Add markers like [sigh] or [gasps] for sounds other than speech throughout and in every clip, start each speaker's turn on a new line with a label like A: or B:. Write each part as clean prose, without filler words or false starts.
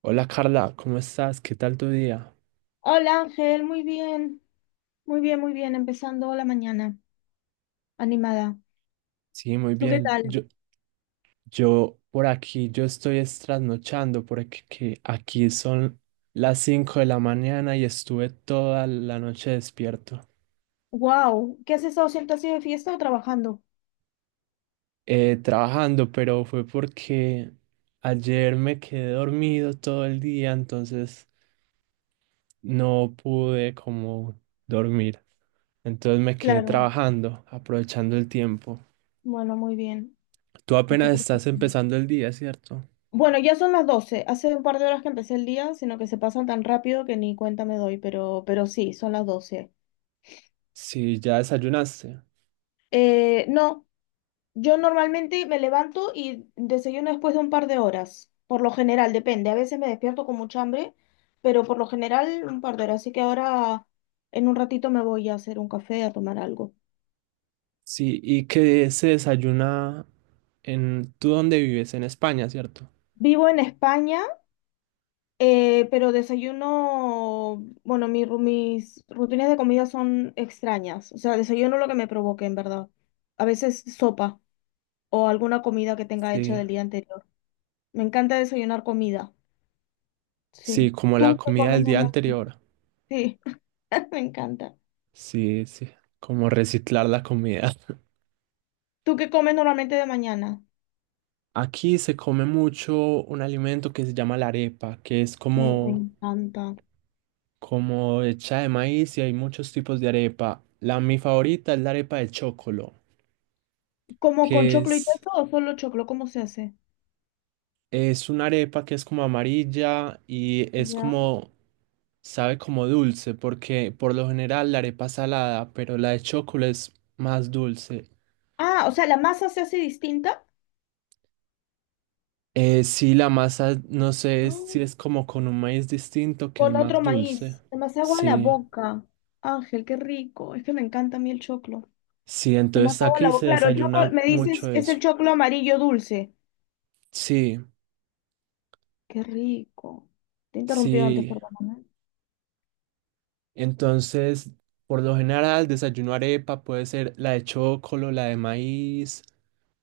A: Hola Carla, ¿cómo estás? ¿Qué tal tu día?
B: Hola Ángel, muy bien, muy bien, muy bien, empezando la mañana, animada.
A: Sí, muy
B: ¿Tú qué
A: bien. Yo,
B: tal?
A: yo por aquí, yo estoy es trasnochando porque que aquí son las 5 de la mañana y estuve toda la noche despierto,
B: Wow, ¿qué has estado haciendo? ¿Has sido de fiesta o trabajando?
A: trabajando, pero fue porque ayer me quedé dormido todo el día, entonces no pude como dormir. Entonces me quedé
B: Claro,
A: trabajando, aprovechando el tiempo.
B: bueno, muy bien,
A: Tú
B: hay que
A: apenas
B: aprovechar.
A: estás empezando el día, ¿cierto?
B: Bueno, ya son las 12. Hace un par de horas que empecé el día, sino que se pasan tan rápido que ni cuenta me doy, pero sí, son las 12.
A: Sí, ya desayunaste.
B: No, yo normalmente me levanto y desayuno después de un par de horas, por lo general, depende. A veces me despierto con mucha hambre, pero por lo general un par de horas. Así que ahora en un ratito me voy a hacer un café, a tomar algo.
A: Sí, ¿y que se desayuna en... ¿Tú dónde vives? En España, ¿cierto?
B: Vivo en España, pero desayuno, bueno, mis rutinas de comida son extrañas. O sea, desayuno lo que me provoque, en verdad. A veces sopa o alguna comida que tenga hecha
A: Sí,
B: del día anterior. Me encanta desayunar comida.
A: sí,
B: Sí.
A: como la
B: ¿Tú qué
A: comida del
B: comes
A: día
B: normalmente?
A: anterior.
B: Sí. [laughs] Me encanta.
A: Sí, sí, como reciclar la comida.
B: ¿Tú qué comes normalmente de mañana?
A: [laughs] Aquí se come mucho un alimento que se llama la arepa, que es
B: Me
A: como,
B: encanta.
A: como hecha de maíz y hay muchos tipos de arepa. La mi favorita es la arepa de chocolo,
B: ¿Como con
A: que
B: choclo y
A: es...
B: queso o solo choclo? ¿Cómo se hace?
A: Es una arepa que es como amarilla y es
B: Ya.
A: como, sabe como dulce, porque por lo general la arepa es salada, pero la de chocolate es más dulce.
B: Ah, o sea, la masa se hace distinta.
A: Sí, la masa, no
B: [gasps]
A: sé
B: Ah,
A: si es como con un maíz distinto que es
B: con otro
A: más dulce.
B: maíz. Se me hace agua en la
A: Sí,
B: boca. Ángel, qué rico. Es que me encanta a mí el choclo.
A: sí,
B: Se me hace
A: entonces
B: agua en la
A: aquí
B: boca.
A: se
B: Claro, el choclo,
A: desayuna
B: me
A: mucho
B: dices, es el
A: eso.
B: choclo amarillo dulce.
A: Sí,
B: Qué rico. Te he interrumpido antes,
A: sí.
B: perdóname.
A: Entonces, por lo general, desayuno arepa, puede ser la de chocolate, la de maíz,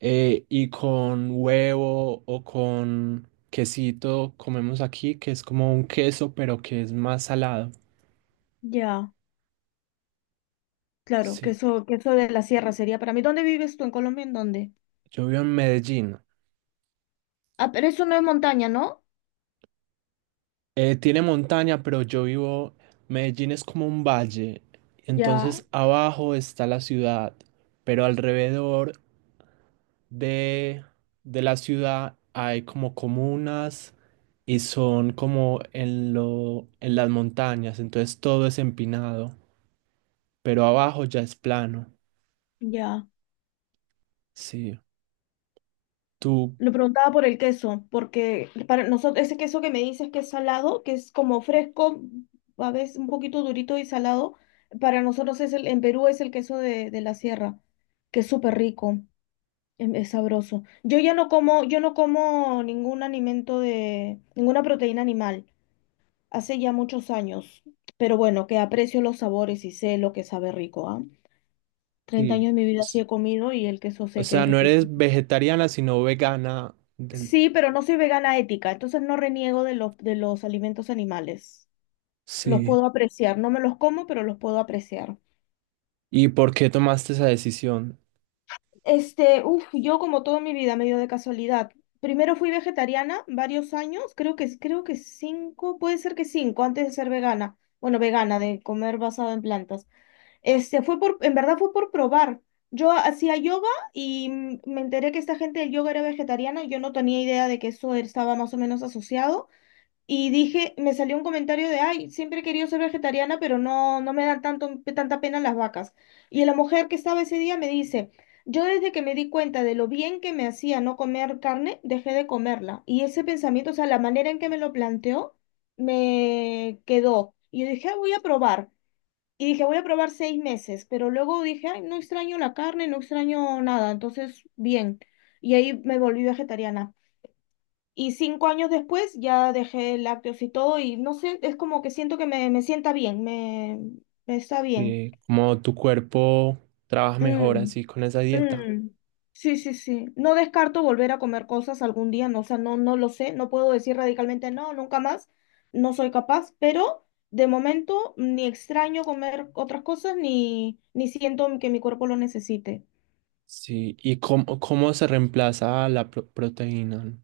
A: y con huevo o con quesito comemos aquí, que es como un queso, pero que es más salado.
B: Ya, claro,
A: Sí,
B: queso, queso de la sierra sería para mí. ¿Dónde vives tú? ¿En Colombia? ¿En dónde?
A: yo vivo en Medellín.
B: Ah, pero eso no es montaña, ¿no?
A: Tiene montaña, pero yo vivo, Medellín es como un valle,
B: Ya,
A: entonces abajo está la ciudad, pero alrededor de, de la ciudad hay como comunas y son como en lo, en las montañas, entonces todo es empinado. Pero abajo ya es plano.
B: ya.
A: Sí, tú,
B: Lo preguntaba por el queso, porque para nosotros ese queso que me dices que es salado, que es como fresco, a veces un poquito durito y salado, para nosotros es el, en Perú es el queso de la sierra, que es súper rico, es, sabroso. Yo ya no como, yo no como ningún alimento de, ninguna proteína animal, hace ya muchos años, pero bueno, que aprecio los sabores y sé lo que sabe rico, ¿ah? 30 años
A: sí,
B: de mi vida sí
A: s-
B: he comido y el queso
A: o
B: sé que
A: sea,
B: es
A: no
B: riquísimo.
A: eres vegetariana, sino vegana del...
B: Sí, pero no soy vegana ética, entonces no reniego de los alimentos animales. Los
A: Sí.
B: puedo apreciar, no me los como, pero los puedo apreciar.
A: ¿Y por qué tomaste esa decisión?
B: Este, uff, yo como toda mi vida, medio de casualidad. Primero fui vegetariana varios años, creo que cinco, puede ser que cinco, antes de ser vegana. Bueno, vegana, de comer basado en plantas. Este, fue por, en verdad fue por probar. Yo hacía yoga y me enteré que esta gente del yoga era vegetariana y yo no tenía idea de que eso estaba más o menos asociado. Y dije, me salió un comentario de, ay, siempre he querido ser vegetariana, pero no me dan tanto, tanta pena las vacas. Y la mujer que estaba ese día me dice, yo desde que me di cuenta de lo bien que me hacía no comer carne, dejé de comerla. Y ese pensamiento, o sea, la manera en que me lo planteó, me quedó. Y yo dije, "Ah, voy a probar". Y dije, voy a probar 6 meses, pero luego dije, ay, no extraño la carne, no extraño nada, entonces, bien. Y ahí me volví vegetariana. Y 5 años después ya dejé lácteos y todo y no sé, es como que siento que me sienta bien, me está bien.
A: Sí, cómo tu cuerpo trabaja mejor
B: Mm,
A: así con esa dieta.
B: mm. Sí, sí, sí. No descarto volver a comer cosas algún día, no, o sea, no, no lo sé, no puedo decir radicalmente no, nunca más, no soy capaz, pero de momento ni extraño comer otras cosas ni, ni siento que mi cuerpo lo necesite.
A: Sí, ¿y cómo, cómo se reemplaza la proteína?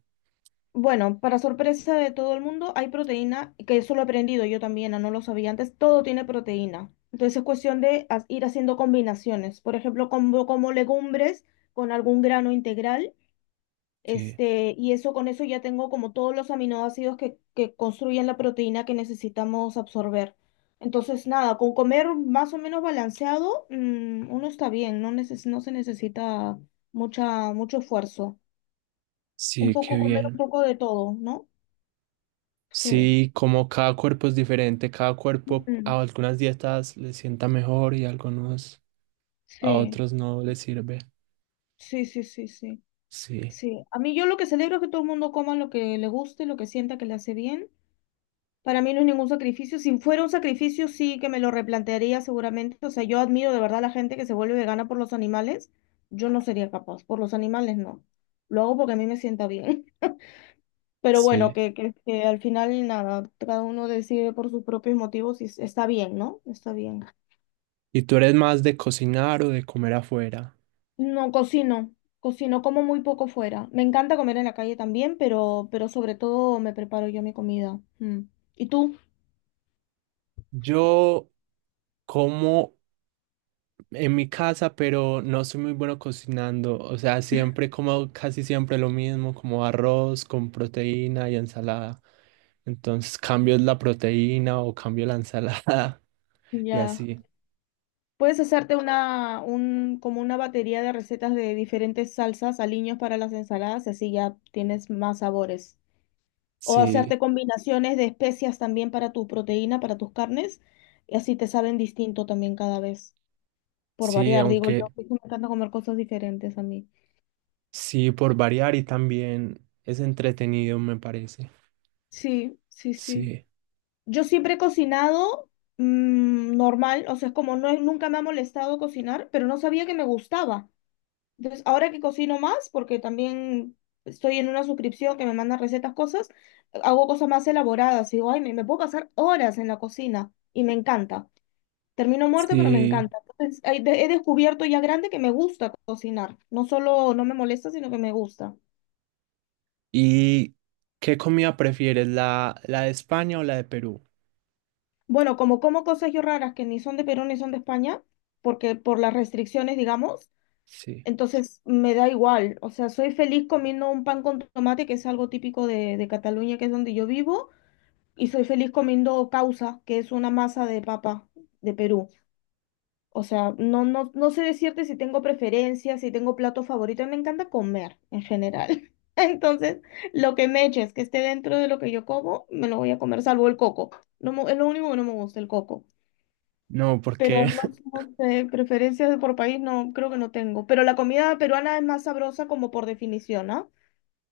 B: Bueno, para sorpresa de todo el mundo, hay proteína, que eso lo he aprendido yo también, no lo sabía antes, todo tiene proteína. Entonces es cuestión de ir haciendo combinaciones. Por ejemplo, como, como legumbres con algún grano integral,
A: Sí,
B: este, y eso con eso ya tengo como todos los aminoácidos que construyen la proteína que necesitamos absorber. Entonces, nada, con comer más o menos balanceado, uno está bien, no se necesita mucha, mucho esfuerzo. Un
A: sí, qué
B: poco comer, un
A: bien.
B: poco de todo, ¿no? Sí.
A: Sí, como cada cuerpo es diferente, cada cuerpo
B: Mm,
A: a algunas dietas le sienta mejor y a algunos a
B: sí,
A: otros no le sirve.
B: sí, sí, sí, sí,
A: Sí.
B: sí. A mí yo lo que celebro es que todo el mundo coma lo que le guste, lo que sienta que le hace bien. Para mí no es ningún sacrificio. Si fuera un sacrificio, sí que me lo replantearía seguramente. O sea, yo admiro de verdad a la gente que se vuelve vegana por los animales. Yo no sería capaz. Por los animales no. Lo hago porque a mí me sienta bien. [laughs] Pero bueno,
A: Sí.
B: que al final nada, cada uno decide por sus propios motivos y está bien, ¿no? Está bien.
A: ¿Y tú eres más de cocinar o de comer afuera?
B: No cocino, cocino como muy poco fuera. Me encanta comer en la calle también, pero sobre todo me preparo yo mi comida. Mm. ¿Y tú?
A: Yo como en mi casa, pero no soy muy bueno cocinando. O sea, siempre como casi siempre lo mismo, como arroz con proteína y ensalada. Entonces cambio la proteína o cambio la ensalada [laughs] y
B: Ya.
A: así.
B: Puedes hacerte como una batería de recetas de diferentes salsas, aliños para las ensaladas, y así ya tienes más sabores. O
A: Sí,
B: hacerte combinaciones de especias también para tu proteína, para tus carnes, y así te saben distinto también cada vez, por
A: sí,
B: variar, digo yo,
A: aunque
B: porque me encanta comer cosas diferentes a mí.
A: sí, por variar y también es entretenido, me parece.
B: Sí, sí, sí.
A: Sí,
B: Yo siempre he cocinado normal, o sea, es como no, nunca me ha molestado cocinar, pero no sabía que me gustaba. Entonces, ahora que cocino más, porque también estoy en una suscripción que me manda recetas, cosas, hago cosas más elaboradas. Y digo, ay, me puedo pasar horas en la cocina y me encanta. Termino muerta, pero me
A: sí.
B: encanta. Entonces, he descubierto ya grande que me gusta cocinar. No solo no me molesta, sino que me gusta.
A: ¿Y qué comida prefieres, la de España o la de Perú?
B: Bueno, como como cosas yo raras que ni son de Perú ni son de España, porque por las restricciones, digamos.
A: Sí.
B: Entonces me da igual, o sea, soy feliz comiendo un pan con tomate, que es algo típico de Cataluña, que es donde yo vivo, y soy feliz comiendo causa, que es una masa de papa de Perú. O sea, no, no, no sé decirte si tengo preferencias, si tengo plato favorito, me encanta comer en general. [laughs] Entonces, lo que me eches, que esté dentro de lo que yo como, me lo voy a comer, salvo el coco. No, es lo único que no me gusta, el coco.
A: No,
B: Pero
A: porque
B: no, sé,
A: [laughs]
B: no sé, preferencias por país no, creo que no tengo. Pero la comida peruana es más sabrosa como por definición, ¿ah?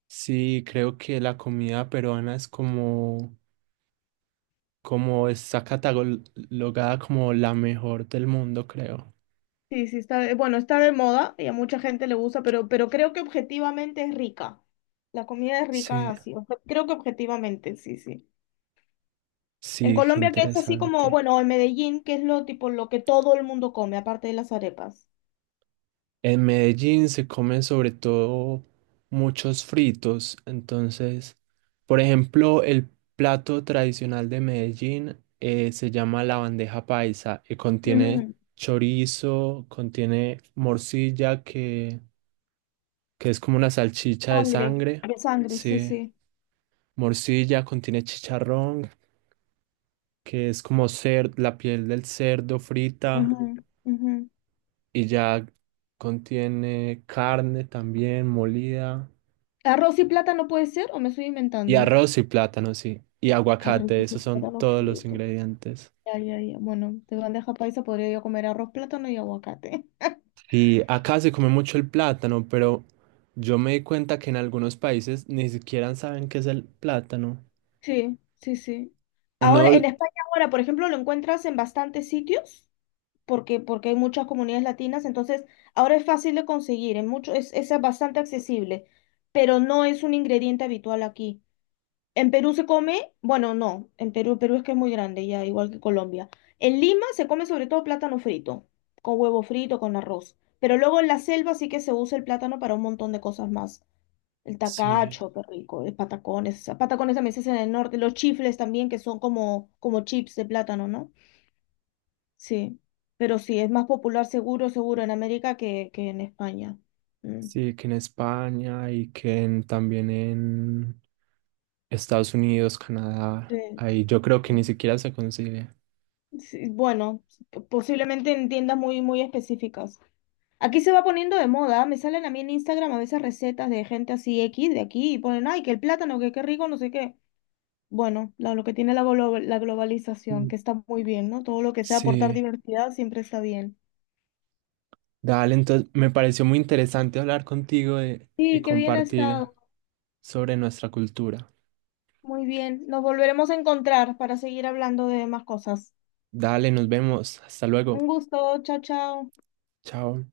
A: sí, creo que la comida peruana es como, como está catalogada como la mejor del mundo, creo.
B: Sí, sí, está de, bueno, está de moda y a mucha gente le gusta, pero creo que objetivamente es rica. La comida es rica
A: Sí,
B: así, o sea, creo que objetivamente, sí, sí. En
A: sí, qué
B: Colombia que es así como,
A: interesante.
B: bueno, en Medellín, que es lo tipo lo que todo el mundo come, aparte de las arepas.
A: En Medellín se comen sobre todo muchos fritos, entonces, por ejemplo, el plato tradicional de Medellín, se llama la bandeja paisa y contiene
B: Ujú.
A: chorizo, contiene morcilla, que es como una salchicha de
B: Sangre,
A: sangre,
B: de sangre, sí,
A: sí,
B: sí.
A: morcilla, contiene chicharrón, que es como la piel del cerdo
B: Ujú,
A: frita
B: ujú.
A: y ya contiene carne también molida.
B: ¿Arroz y plátano puede ser o me estoy
A: Y
B: inventando?
A: arroz y plátano, sí. Y
B: Qué
A: aguacate,
B: rico ese
A: esos son
B: plátano
A: todos los
B: frito.
A: ingredientes.
B: Ya, ya, ya. Bueno, de bandeja paisa podría yo comer arroz, plátano y aguacate. [laughs]
A: Y acá se come mucho el plátano, pero yo me di cuenta que en algunos países ni siquiera saben qué es el plátano.
B: Sí, sí, sí.
A: Uno,
B: Ahora, en España ahora, por ejemplo, lo encuentras en bastantes sitios, porque hay muchas comunidades latinas, entonces ahora es fácil de conseguir, en mucho, es bastante accesible, pero no es un ingrediente habitual aquí. En Perú se come, bueno, no, en Perú, Perú es que es muy grande, ya, igual que Colombia. En Lima se come sobre todo plátano frito, con huevo frito, con arroz. Pero luego en la selva sí que se usa el plátano para un montón de cosas más. El
A: sí,
B: tacacho, qué rico. El patacones. Ah, Patacones también se hacen en el norte. Los chifles también, que son como, como chips de plátano, ¿no? Sí. Pero sí, es más popular seguro, seguro en América que en España. Mm.
A: sí, que en España y que también en Estados Unidos, Canadá,
B: Sí,
A: ahí yo creo que ni
B: sí.
A: siquiera se concibe.
B: Sí, bueno, posiblemente en tiendas muy, muy específicas. Aquí se va poniendo de moda. Me salen a mí en Instagram a veces recetas de gente así X de aquí y ponen, ay, que el plátano, que qué rico, no sé qué. Bueno, lo que tiene la, la globalización,
A: Mm.
B: que está muy bien, ¿no? Todo lo que sea aportar
A: Sí,
B: diversidad siempre está bien.
A: dale, entonces me pareció muy interesante hablar contigo y
B: Sí, qué bien ha
A: compartir
B: estado.
A: sobre nuestra cultura.
B: Muy bien. Nos volveremos a encontrar para seguir hablando de más cosas.
A: Dale, nos vemos. Hasta luego.
B: Un gusto. Chao, chao.
A: Chao.